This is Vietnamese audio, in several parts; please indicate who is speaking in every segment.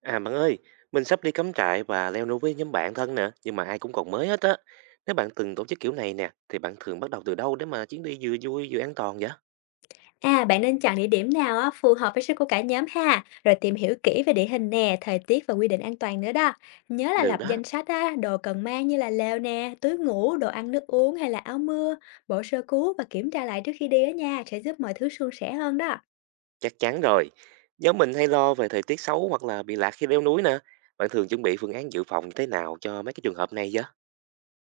Speaker 1: À bạn ơi, mình sắp đi cắm trại và leo núi với nhóm bạn thân nè, nhưng mà ai cũng còn mới hết á. Nếu bạn từng tổ chức kiểu này nè, thì bạn thường bắt đầu từ đâu để mà chuyến đi vừa vui vừa an toàn vậy?
Speaker 2: À, bạn nên chọn địa điểm nào á, phù hợp với sức của cả nhóm ha, rồi tìm hiểu kỹ về địa hình nè, thời tiết và quy định an toàn nữa đó. Nhớ là
Speaker 1: Được
Speaker 2: lập
Speaker 1: đó,
Speaker 2: danh sách á, đồ cần mang như là lều nè, túi ngủ, đồ ăn nước uống hay là áo mưa, bộ sơ cứu và kiểm tra lại trước khi đi á nha, sẽ giúp mọi thứ suôn sẻ hơn đó.
Speaker 1: chắc chắn rồi. Nhóm mình hay lo về thời tiết xấu hoặc là bị lạc khi leo núi nè. Bạn thường chuẩn bị phương án dự phòng như thế nào cho mấy cái trường hợp này vậy?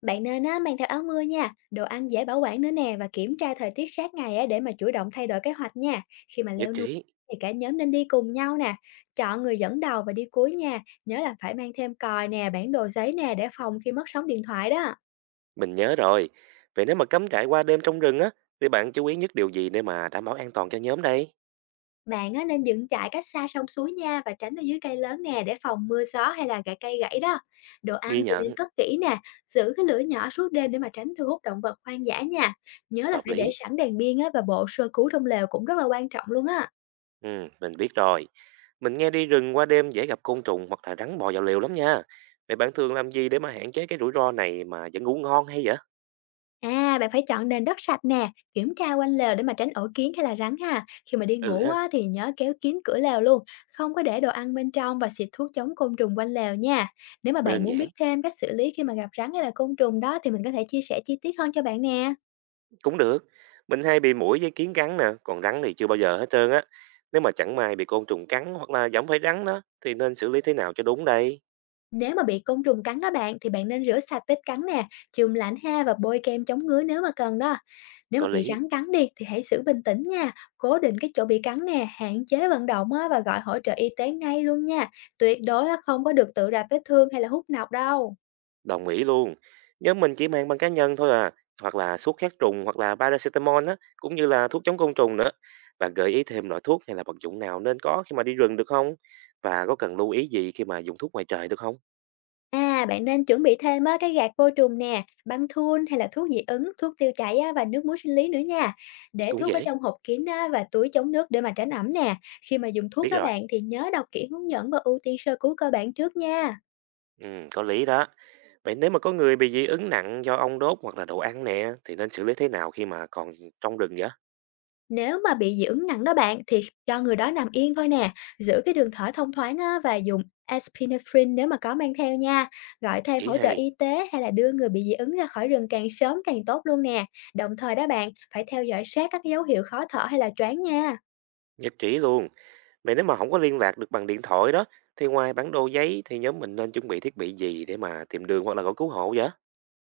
Speaker 2: Bạn nên á, mang theo áo mưa nha, đồ ăn dễ bảo quản nữa nè và kiểm tra thời tiết sát ngày á, để mà chủ động thay đổi kế hoạch nha. Khi mà
Speaker 1: Nhất
Speaker 2: leo núi
Speaker 1: trí,
Speaker 2: thì cả nhóm nên đi cùng nhau nè, chọn người dẫn đầu và đi cuối nha. Nhớ là phải mang thêm còi nè, bản đồ giấy nè để phòng khi mất sóng điện thoại đó.
Speaker 1: mình nhớ rồi. Vậy nếu mà cắm trại qua đêm trong rừng á, thì bạn chú ý nhất điều gì để mà đảm bảo an toàn cho nhóm đây?
Speaker 2: Bạn á, nên dựng trại cách xa sông suối nha và tránh ở dưới cây lớn nè để phòng mưa gió hay là gãy cây gãy đó. Đồ ăn
Speaker 1: Ghi
Speaker 2: thì nên
Speaker 1: nhận,
Speaker 2: cất kỹ nè, giữ cái lửa nhỏ suốt đêm để mà tránh thu hút động vật hoang dã nha. Nhớ là
Speaker 1: hợp
Speaker 2: phải để
Speaker 1: lý.
Speaker 2: sẵn đèn pin á, và bộ sơ cứu trong lều cũng rất là quan trọng luôn á.
Speaker 1: Ừ, mình biết rồi. Mình nghe đi rừng qua đêm dễ gặp côn trùng hoặc là rắn bò vào lều lắm nha. Vậy bạn thường làm gì để mà hạn chế cái rủi ro này mà vẫn ngủ ngon hay vậy?
Speaker 2: À, bạn phải chọn nền đất sạch nè, kiểm tra quanh lều để mà tránh ổ kiến hay là rắn ha. Khi mà đi
Speaker 1: Ừ
Speaker 2: ngủ
Speaker 1: ha,
Speaker 2: á, thì nhớ kéo kín cửa lều luôn, không có để đồ ăn bên trong và xịt thuốc chống côn trùng quanh lều nha. Nếu mà bạn
Speaker 1: đơn
Speaker 2: muốn biết
Speaker 1: giản,
Speaker 2: thêm cách xử lý khi mà gặp rắn hay là côn trùng đó thì mình có thể chia sẻ chi tiết hơn cho bạn nè.
Speaker 1: cũng được. Mình hay bị muỗi với kiến cắn nè, còn rắn thì chưa bao giờ hết trơn á. Nếu mà chẳng may bị côn trùng cắn hoặc là giẫm phải rắn đó, thì nên xử lý thế nào cho đúng đây?
Speaker 2: Nếu mà bị côn trùng cắn đó bạn thì bạn nên rửa sạch vết cắn nè, chườm lạnh ha và bôi kem chống ngứa nếu mà cần đó. Nếu mà
Speaker 1: Có
Speaker 2: bị
Speaker 1: lý.
Speaker 2: rắn cắn đi thì hãy giữ bình tĩnh nha, cố định cái chỗ bị cắn nè, hạn chế vận động á, và gọi hỗ trợ y tế ngay luôn nha. Tuyệt đối á, không có được tự rạch vết thương hay là hút nọc đâu.
Speaker 1: Đồng ý luôn. Nhóm mình chỉ mang băng cá nhân thôi à, hoặc là thuốc kháng trùng hoặc là paracetamol á, cũng như là thuốc chống côn trùng nữa. Bạn gợi ý thêm loại thuốc hay là vật dụng nào nên có khi mà đi rừng được không? Và có cần lưu ý gì khi mà dùng thuốc ngoài trời được không?
Speaker 2: À, bạn nên chuẩn bị thêm á, cái gạt vô trùng nè, băng thun hay là thuốc dị ứng, thuốc tiêu chảy á, và nước muối sinh lý nữa nha. Để
Speaker 1: Cũng
Speaker 2: thuốc ở
Speaker 1: dễ.
Speaker 2: trong hộp kín á, và túi chống nước để mà tránh ẩm nè. Khi mà dùng thuốc
Speaker 1: Biết
Speaker 2: đó
Speaker 1: rồi.
Speaker 2: bạn thì nhớ đọc kỹ hướng dẫn và ưu tiên sơ cứu cơ bản trước nha.
Speaker 1: Ừ, có lý đó. Vậy nếu mà có người bị dị ứng nặng do ong đốt hoặc là đồ ăn nè, thì nên xử lý thế nào khi mà còn trong rừng vậy?
Speaker 2: Nếu mà bị dị ứng nặng đó bạn thì cho người đó nằm yên thôi nè, giữ cái đường thở thông thoáng á, và dùng epinephrine nếu mà có mang theo nha, gọi thêm
Speaker 1: Ý
Speaker 2: hỗ trợ
Speaker 1: hay.
Speaker 2: y tế hay là đưa người bị dị ứng ra khỏi rừng càng sớm càng tốt luôn nè. Đồng thời đó bạn, phải theo dõi sát các dấu hiệu khó thở hay là choáng nha.
Speaker 1: Nhất trí luôn. Vậy nếu mà không có liên lạc được bằng điện thoại đó, thì ngoài bản đồ giấy thì nhóm mình nên chuẩn bị thiết bị gì để mà tìm đường hoặc là gọi cứu hộ vậy?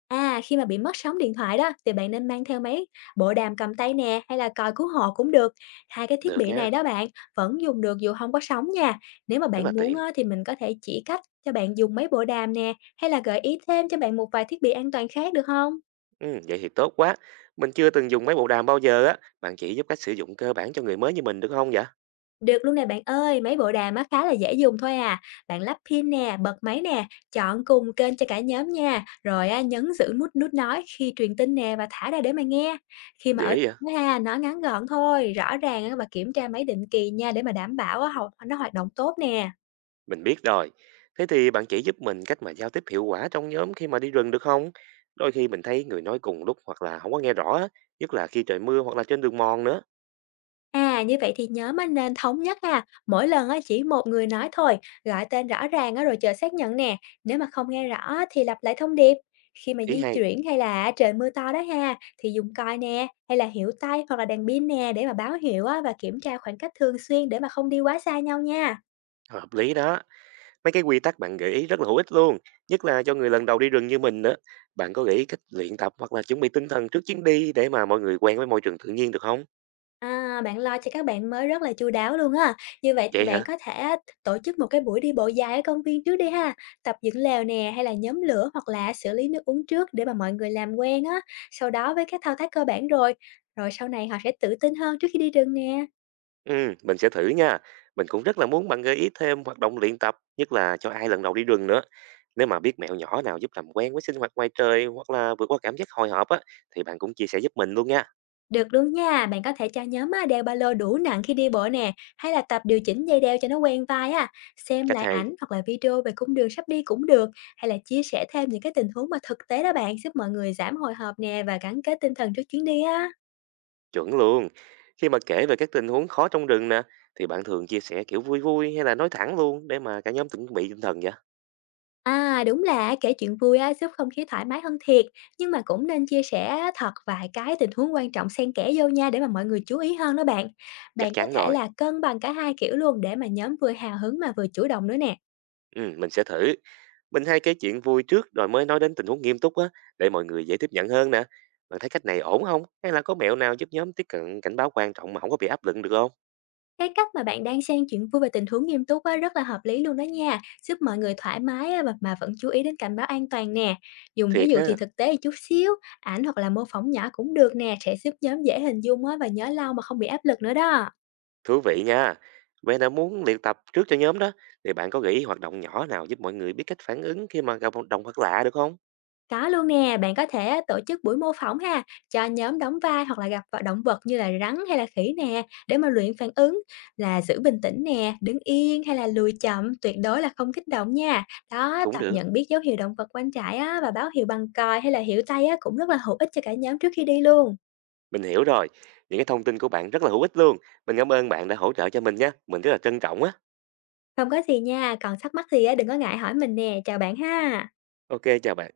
Speaker 2: À, khi mà bị mất sóng điện thoại đó thì bạn nên mang theo máy bộ đàm cầm tay nè hay là còi cứu hộ cũng được. Hai cái thiết
Speaker 1: Được
Speaker 2: bị
Speaker 1: nha,
Speaker 2: này đó bạn vẫn dùng được dù không có sóng nha. Nếu mà
Speaker 1: rất là
Speaker 2: bạn muốn
Speaker 1: tiện.
Speaker 2: á, thì mình có thể chỉ cách cho bạn dùng mấy bộ đàm nè hay là gợi ý thêm cho bạn một vài thiết bị an toàn khác được không?
Speaker 1: Ừ, vậy thì tốt quá. Mình chưa từng dùng máy bộ đàm bao giờ á. Bạn chỉ giúp cách sử dụng cơ bản cho người mới như mình được không vậy?
Speaker 2: Được luôn nè bạn ơi, máy bộ đàm á khá là dễ dùng thôi à. Bạn lắp pin nè, bật máy nè, chọn cùng kênh cho cả nhóm nha. Rồi á, nhấn giữ nút nút nói khi truyền tin nè và thả ra để mà nghe. Khi mà ở
Speaker 1: Dễ vậy?
Speaker 2: ha, nói ngắn gọn thôi, rõ ràng á, và kiểm tra máy định kỳ nha để mà đảm bảo á, nó hoạt động tốt nè.
Speaker 1: Mình biết rồi. Thế thì bạn chỉ giúp mình cách mà giao tiếp hiệu quả trong nhóm khi mà đi rừng được không? Đôi khi mình thấy người nói cùng lúc hoặc là không có nghe rõ á, nhất là khi trời mưa hoặc là trên đường mòn nữa.
Speaker 2: À, như vậy thì nhóm á nên thống nhất ha, mỗi lần á chỉ một người nói thôi, gọi tên rõ ràng á rồi chờ xác nhận nè, nếu mà không nghe rõ á thì lặp lại thông điệp. Khi mà
Speaker 1: Ý
Speaker 2: di
Speaker 1: hay,
Speaker 2: chuyển hay là trời mưa to đó ha, thì dùng còi nè, hay là hiệu tay hoặc là đèn pin nè để mà báo hiệu á và kiểm tra khoảng cách thường xuyên để mà không đi quá xa nhau nha.
Speaker 1: hợp lý đó. Mấy cái quy tắc bạn gợi ý rất là hữu ích luôn, nhất là cho người lần đầu đi rừng như mình nữa. Bạn có gợi ý cách luyện tập hoặc là chuẩn bị tinh thần trước chuyến đi để mà mọi người quen với môi trường tự nhiên được không?
Speaker 2: À, bạn lo cho các bạn mới rất là chu đáo luôn á. Như vậy thì
Speaker 1: Vậy
Speaker 2: bạn
Speaker 1: hả?
Speaker 2: có thể á, tổ chức một cái buổi đi bộ dài ở công viên trước đi ha. Tập dựng lều nè hay là nhóm lửa hoặc là xử lý nước uống trước để mà mọi người làm quen á. Sau đó với các thao tác cơ bản rồi. Rồi sau này họ sẽ tự tin hơn trước khi đi rừng nè.
Speaker 1: Mình sẽ thử nha. Mình cũng rất là muốn bạn gợi ý thêm hoạt động luyện tập, nhất là cho ai lần đầu đi rừng nữa. Nếu mà biết mẹo nhỏ nào giúp làm quen với sinh hoạt ngoài trời hoặc là vượt qua cảm giác hồi hộp á, thì bạn cũng chia sẻ giúp mình luôn nha.
Speaker 2: Được luôn nha, bạn có thể cho nhóm á, đeo ba lô đủ nặng khi đi bộ nè, hay là tập điều chỉnh dây đeo cho nó quen vai á, xem
Speaker 1: Cách
Speaker 2: lại
Speaker 1: hay,
Speaker 2: ảnh hoặc là video về cung đường sắp đi cũng được, hay là chia sẻ thêm những cái tình huống mà thực tế đó bạn, giúp mọi người giảm hồi hộp nè và gắn kết tinh thần trước chuyến đi á.
Speaker 1: chuẩn luôn. Khi mà kể về các tình huống khó trong rừng nè, thì bạn thường chia sẻ kiểu vui vui hay là nói thẳng luôn để mà cả nhóm chuẩn bị tinh thần vậy?
Speaker 2: À đúng là kể chuyện vui á, giúp không khí thoải mái hơn thiệt, nhưng mà cũng nên chia sẻ thật vài cái tình huống quan trọng xen kẽ vô nha để mà mọi người chú ý hơn đó bạn.
Speaker 1: Chắc
Speaker 2: Bạn có
Speaker 1: chắn
Speaker 2: thể
Speaker 1: rồi.
Speaker 2: là cân bằng cả hai kiểu luôn để mà nhóm vừa hào hứng mà vừa chủ động nữa nè.
Speaker 1: Ừ, mình sẽ thử. Mình hay kể chuyện vui trước rồi mới nói đến tình huống nghiêm túc á, để mọi người dễ tiếp nhận hơn nè. Bạn thấy cách này ổn không? Hay là có mẹo nào giúp nhóm tiếp cận cảnh báo quan trọng mà không có bị áp lực được không?
Speaker 2: Cái cách mà bạn đang xen chuyện vui và tình huống nghiêm túc á, rất là hợp lý luôn đó nha, giúp mọi người thoải mái á, và mà vẫn chú ý đến cảnh báo an toàn nè. Dùng ví
Speaker 1: Thiệt
Speaker 2: dụ thì
Speaker 1: ha,
Speaker 2: thực tế chút xíu, ảnh hoặc là mô phỏng nhỏ cũng được nè, sẽ giúp nhóm dễ hình dung á, và nhớ lâu mà không bị áp lực nữa đó.
Speaker 1: thú vị nha. Vậy là muốn luyện tập trước cho nhóm đó, thì bạn có nghĩ hoạt động nhỏ nào giúp mọi người biết cách phản ứng khi mà gặp một động vật lạ được không?
Speaker 2: Có luôn nè, bạn có thể tổ chức buổi mô phỏng ha, cho nhóm đóng vai hoặc là gặp động vật như là rắn hay là khỉ nè, để mà luyện phản ứng là giữ bình tĩnh nè, đứng yên hay là lùi chậm, tuyệt đối là không kích động nha. Đó,
Speaker 1: Cũng
Speaker 2: tập
Speaker 1: được,
Speaker 2: nhận biết dấu hiệu động vật quanh trại á, và báo hiệu bằng còi hay là hiệu tay á, cũng rất là hữu ích cho cả nhóm trước khi đi luôn.
Speaker 1: mình hiểu rồi. Những cái thông tin của bạn rất là hữu ích luôn. Mình cảm ơn bạn đã hỗ trợ cho mình nha. Mình rất là trân trọng á.
Speaker 2: Không có gì nha, còn thắc mắc gì á, đừng có ngại hỏi mình nè, chào bạn ha.
Speaker 1: Ok, chào bạn.